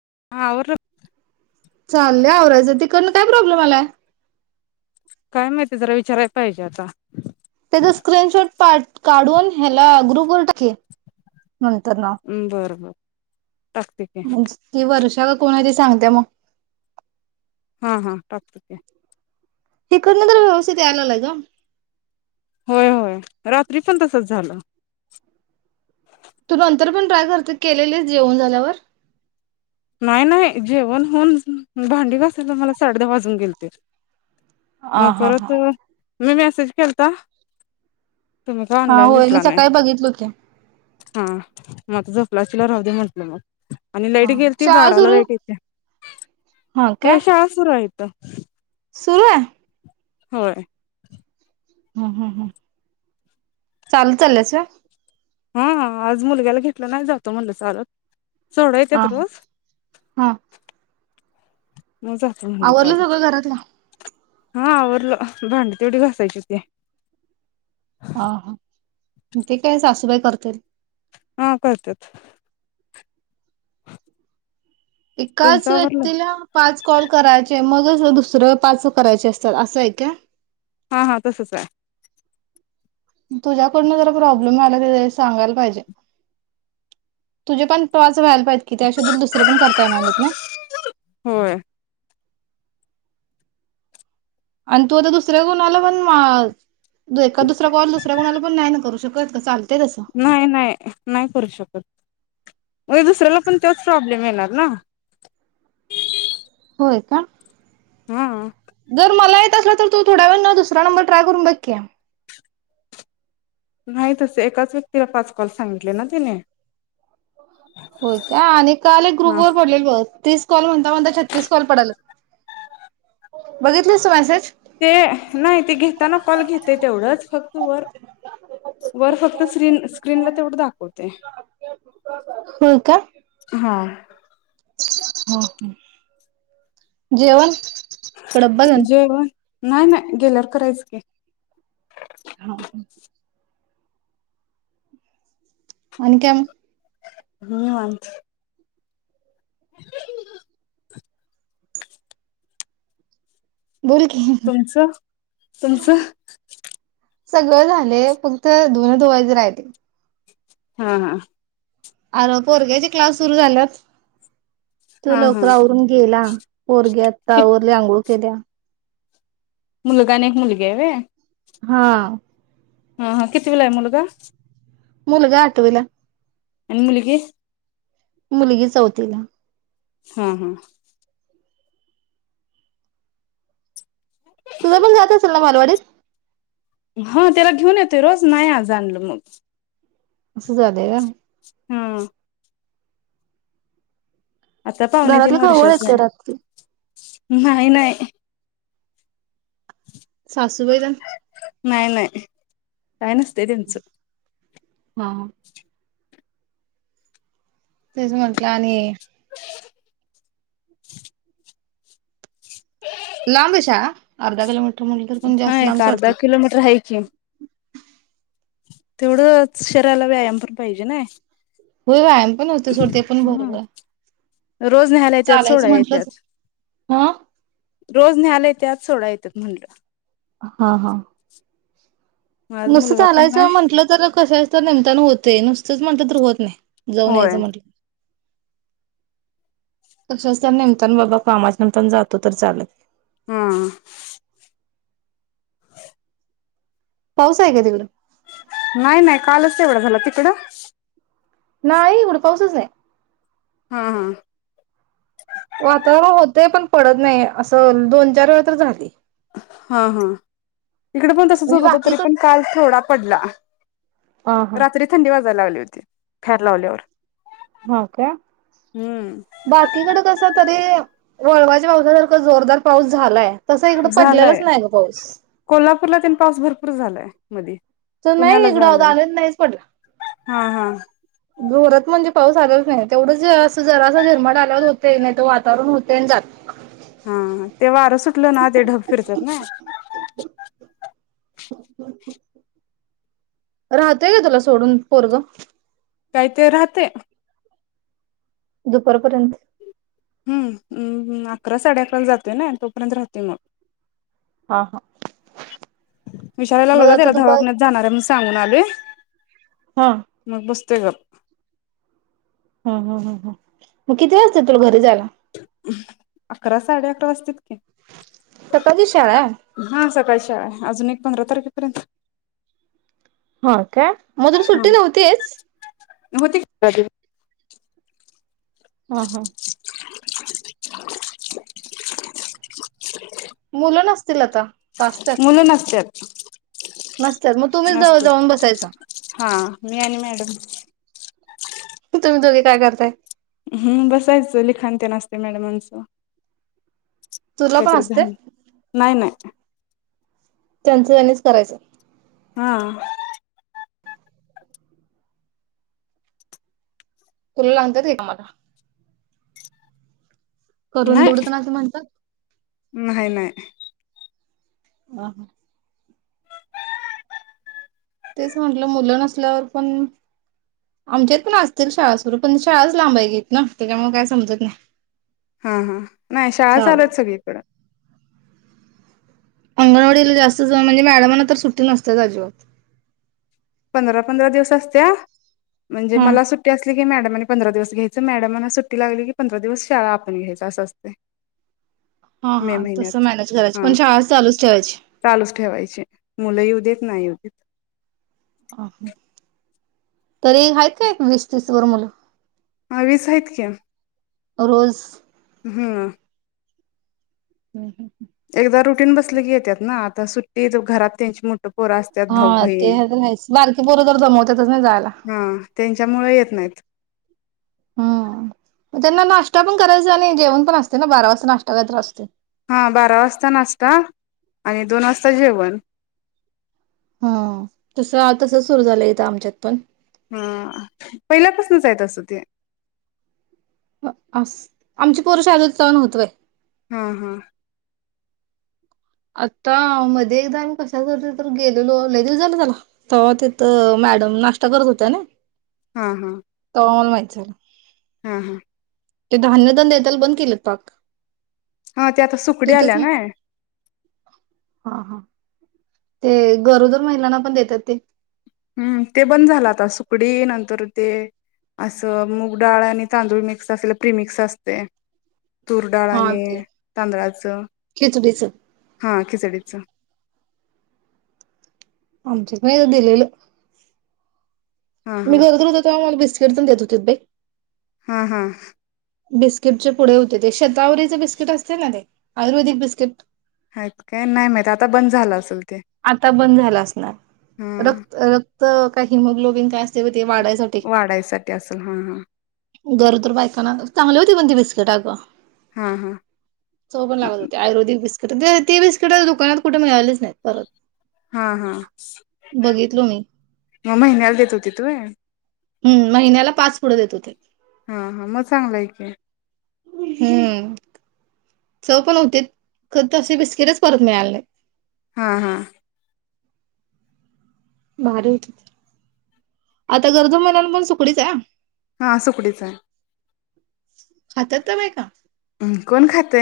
[unintelligible] चाललं आवरायचं तिकन काय प्रॉब्लेम आलाय. काय माहिती जरा विचारायला पाहिजे आता तेचा स्क्रीनशॉट. काढून ह्याला ग्रु कर टाके. नंतर ना म्म बर बर. टाकते की म्हणजे वर्षा कोणा त सांगते मग हा हा टाकतक हे करन तर व्यवस्थित आलाला ग. होय होय रात्री पण तसच झालं. तू नंतर पण ट्राय करते केलेली जेवन झाल्यावर नाही नाही जेवण होऊन भांडी घासायला मला साडे दहा वाजून गेल ते. आ अ हा हा परत म मेसेज करता तुम्ही का हा ऑनलाईन होय मी दिसला नाही सकाळी बघितलो की हा म क्लासला राह दे म्हटलं मग आणि लईड गे ते शाळा बाराला सुरू लाईट येत्या हा होय काय शाळा सु येत. सुरू ये. होय. ह ह ह चाल चालेस व्हय. हा आज मुलग्याला घेतला नाही जातो म्हणलं चालत सोड हा येत्यात रोज हा. मग जातो म्हणलं आवरलं चालत सगळं घरातल. हा आवरलं भांड तेवढी घासायची की हा हा ते काय सासूबाई करतील. हा करत्यात. तुमचं एकाच आवरलं व्यक्तीला पाच कॉल करायचे मगच दुसरं पाच करायचे असतात असं आहे काय. हा हा तसच आहे. तझ्याकडून जरा प्रॉब्लेम आला सांगायला पाहिजे तुझे पण पाच व्हायल पाहिजे कि ते शोध दुसरे पण करता. [unintelligible] होय आणि तू आता दुसऱ्या कोणाला पण एकासराऱ्या कोणाला दुसऱ कोणाला पण नाही करू शक कयेत का चाल नाही नाही नाही करू शकत. मग दुसऱ्याला पण तेच प्रॉब्लेम येणार ना. होय का. हा जर मला ला तर तो थोड्या वेळ न दुसरा नंर ट्रय करून बघ की. नाही तस एकाच व्यक्तीला पाच कॉल सांगितले ना तिने हो का आणि काल एक ग्रुप हा वर पडलेल बस तीस कॉल म्हणता म्हणता छत्तीस कॉल पडल्यात. बघितलीस तू मॅसेज ते नाही ते घेताना कॉल घेते तेवढंच फक्त वर वर फक्त स्क्रीन स्क्रीनला तेवढं दाखव त ये होय हा. ह जेवण इकडं बघ आणि जेवन. नाही नाही गेल्यावर करायचं की. हा आणि काय म. न्यू मथ बोल की तुमचं तुमचं सगळं झाले फक्त धोन धुवायचे राहते हा हा अर पोरग्याचे क्लास सुरू झालात तू हा हा लवकवरून गेला पोरग्यात कि तवरल्या आंघोळ केल्या मुलगा आणि एक मुलगी आहे र हा हा हा किती वेला आहे मुलगा मुलगा आठवीला निंगिक मुलगी चौथीला हा हा तुझा पण जात असेल मला वा हा त्याला घेऊन येतोय रोज नाही जाणलं मग अस जा दे का हम आता पावणे तीन घरातली कावळ वर्षाच आहेत आहे का रात्री नाही नाही सासूबाईदण नाही नाही कायन असतते त्यांच हा तेच म्हटलं आणि लांबेच्या अर्धा किलोमीटर म्हटलं तर पण हा जास्त एक लांबच अर्धा वाटते. किलोमीटर आहे कि तेवढं शरीराला व्यायाम पण पाहिजे ना हो वयाम पण होतो सोडते पण ह बरोबर रोज नहायला येत सोडा चालायचं येत म्हंटलंच हा रोज नयला त्याच सोडा येतात म्हटलं आज नुसं मुलगा पण चालायचं नाही म्हटलं तर कशा तर नेमताना होते नुसत तच म्हटलं ुहत नाही जाऊन होय यायचं म्हटलं तशच त्या निमतान बाबा कामाच्या निमता जातो तर चालत हा पाऊस आहे का तिकडं नाही नाही कालच तेवढा झाला तिकडं नाही उडपाऊसच नाही हा हा वातावरण होतय पण पडत नाही असं दोन चार वेळ तर झाली हा हा इकडे पण तसच म्हणजे होत होत तरी बाकीकड पण काल थोडा पडला ह हा रात्री थंडी वाज लावली होती फ्यार लावल्यावर हा का हम्म. बाकीकड कस तरी वळवाच्या पावसासारखं का जोरदार पाऊस झालाय तसा इकडं पडलेलाच झालाय नाही ग पाऊस कोल्हापूरलातेन पाऊस भरपूर झालाय मध तर नाही पुण्याला इकडं झालाय दाणेच नाहीच हा हा जोरत म्हणजे पाऊस आलाच नाही तेवढंच अस जरासा झरमाट आला होते नाही तर वातावरण होते आणि जात हा हा ते वार सुटलं ना ते ढग फिरतात ना राहतोय का तुला सोडून पोरगं ते राहते दुपारपर्यंत हम्मम अकरा साडे अकराला जातोय ना तोपर्यंत राहततो य मग मग विशाारलालला आता त्याला दुपार धवाकण्यात जाणार आहे म सांगून आले हा मग बस पुतक हम हम हम ह मग किती वाजते तुला घरी जायला अकरा साडे अकरा वाजतेत तपाची शाळाय हा सकाळी अजून एक पंधरा तारखेपर्यंत हो का मग तुल हा सुट्टी नव्हतीच होती [unintelligible] हम हा मुलं नसतील आता मुलं ना नसत्यात ह नसत्यात मग तुम्हीच जाऊन बसायच हा मी आणि मॅडम तुम्ही दोघे काय करताय हम्म बसायचं लिखाण ते नसते मॅडमांचं तुला पण त्यातध असते नाही नाही त्यांंचनेच करायचं हा कुल आणतात का मला करून दे नाही एवढं न ते असं म्हणतात नाही नाही. अ ह तेच म्हटलं मुलं नसल्यावर पण आमच्यात पण असतील शाळासवरू पण शाळाच लांबाय घेत ना त्याच्यामुळे काय समजत नाही हा हा नाही शाळा चालत चालेल सगळीकड अंगणवाडीला जास्त ज म्हणजे मॅडमांना तर सुट्टी नसते अजिबत पंधरा पंधरा दिवस असत्या म्हणजे हम्म. मला सुट्टी असली मॅडमनी पंधरा दिवस घ्यायचं मॅडमना सुट्टी लागली की पंधरा दिवस शाळा आपण घ्यायच असं असते हा हा तस मॅनेज करायची पण शाळा चालूच ठेवायची चालूच ठेवायची मुलं येु देत नाही येुदेत अा तरी आहेत का एक वीस तीस सुर्मुल हवीसत क रोज हम्म हम् हम् एकदा रुटीन बसले की येतात ना आता सुट्टी घरात त्यांची मोठ हा ते तरच बारकी पोरं जर जमवतातच नाही जायला हा त्यांच्यामुळे येत नाहीत हम् त्यांना नाश्ता पण करायचा आणि जेवण पण असते ना बारा वाजता नाश्ता करायच असते हा बारा वाजता नाश्ता आणि दोन वाजता जेवण हा तस तस सुरू झालंयथं आमच्यात पण हा पहिल्यापासूनच येत असं ते अस आमची पोरषाजच चन होतोय हम् हम् आता मध्ये एकदा आम्ही कशासाठी तर गेलेलो ललेगेल झालं त्याला ते्हा तिथं मॅडम नाश्ता करत होत्या ना हा हा कमल माचर हा हा ते धान्यदान द्याताल बंद केलेत पाक हा ते आता सुकडी तिथंच आल्या नाय हा हा ते गरोदर महिलांना पण देतात ते हम्म ते बंद झालं आता सुकडी नंतर ते असं मूग डाळ आणि तांदूळ मिक्स असलेला प्रीमिक्स असते तूर डाळ हा आणि ते तांदळाचं खिचडीच हा खिचडीचं आम चकन दिलेलं हा हा मीला देत होते बा हम् हम् बिस्किटचे पुढे होते ते शेतावरीचे बिस्किट असते ना ते आयुर्वेदिक बिस्किट आहेत काय नाही माहित आता बंद झालं असेल ते आता बंद झाला असणार हा रक्त रक् काही मग लोबिन काय असते वाढायसाठी वाढायसाठी असेल हा हा घर तर बायकांना चांगले हो बंद बिस्केट आगो हा चो पण लागत होते आयुर्वेदिक वि ती बिस्कट दुकानात कुठ मिळालीच नाही परत हा हा बघितलो मी मग महिन्याला देत होती तू हम्म महिन्याला पाच पुढे देत होते हा हा मग चांगलं आहेक हम्म च पण होते ख ते बिस्किटच परत मिळाले नाही हा हा भारी होती आता गर्द महिनन पण सुकडीच आहे हा आ अस पुडीच आहे खातात ना बा का ् कोण खात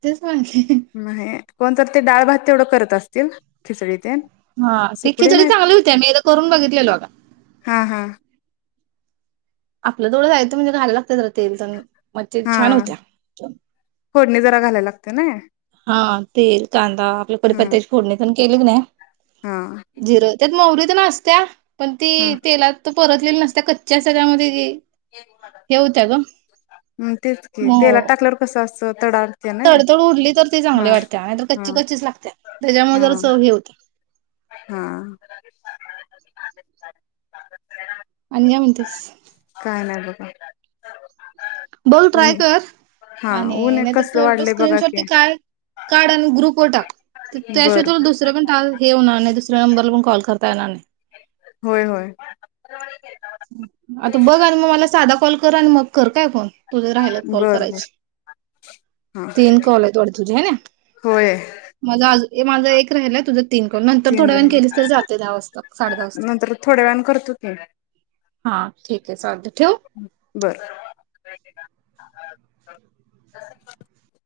ते कोणत ते डाळ भात तेवढं करत असतील खिचडी तेन हा ते सुकडी खिचडी नाहीत चांगली होत्या मी एकदा ते करून बगतलो होतो हा हा आपलं डोळं जायचं म्हणजे घायला लागत जरा तेल तर म हा फोडणी जरा घालायला लागत त्या नाही हा तेल कांदा आपल्याकडे हा पत्त्या फोडणे केलग नाही हा जिरं त्यात मवरी तिनं असत्या पण हा ती तेलात परतलेल्या नसत्या कच्च्या असत त्यामध्ये हे होत्या ग हम् तेच कि तेलात मग टाकल्यावर कसं अस तडतड उरली तर ते चांगली हा वाटते आणितर हा कच्ची कच्चीच लागते त्याच्यामुळे हा जर चव हे होतं हा आणि काय म्हणतीसं काय नाही बघा बघ ट्राय ऊन कर हा आणि ऊन एक नाहीतर कसलं फोटो वाढलंय स्क्रीन बघा शॉट ते की काय काढ आणि ग्रुपवर टाक त्याशिवाय बर तुला बर दुसरं पण हे होणार दुसऱ्या नंबरहून कॉल करता येणार नाही होय होय आता बघ आणि मग मला साधा कॉल आणि मग कर काय फोन तुझ्या राहायला कॉल बर बर करायची हा तीन कॉल आहेत वाटत तुझी आहे ना. होय माझाज माझा एक राहिलय तुझं तीन करून नंतर तीन थोड्या वेण राहिले केलीस तरी जाते दहा वाजता साडे दहा वाजता नंतर थोड्या वेळान करतो की हा ठीक आहे चालतंय ठेवू. बर [inaudible]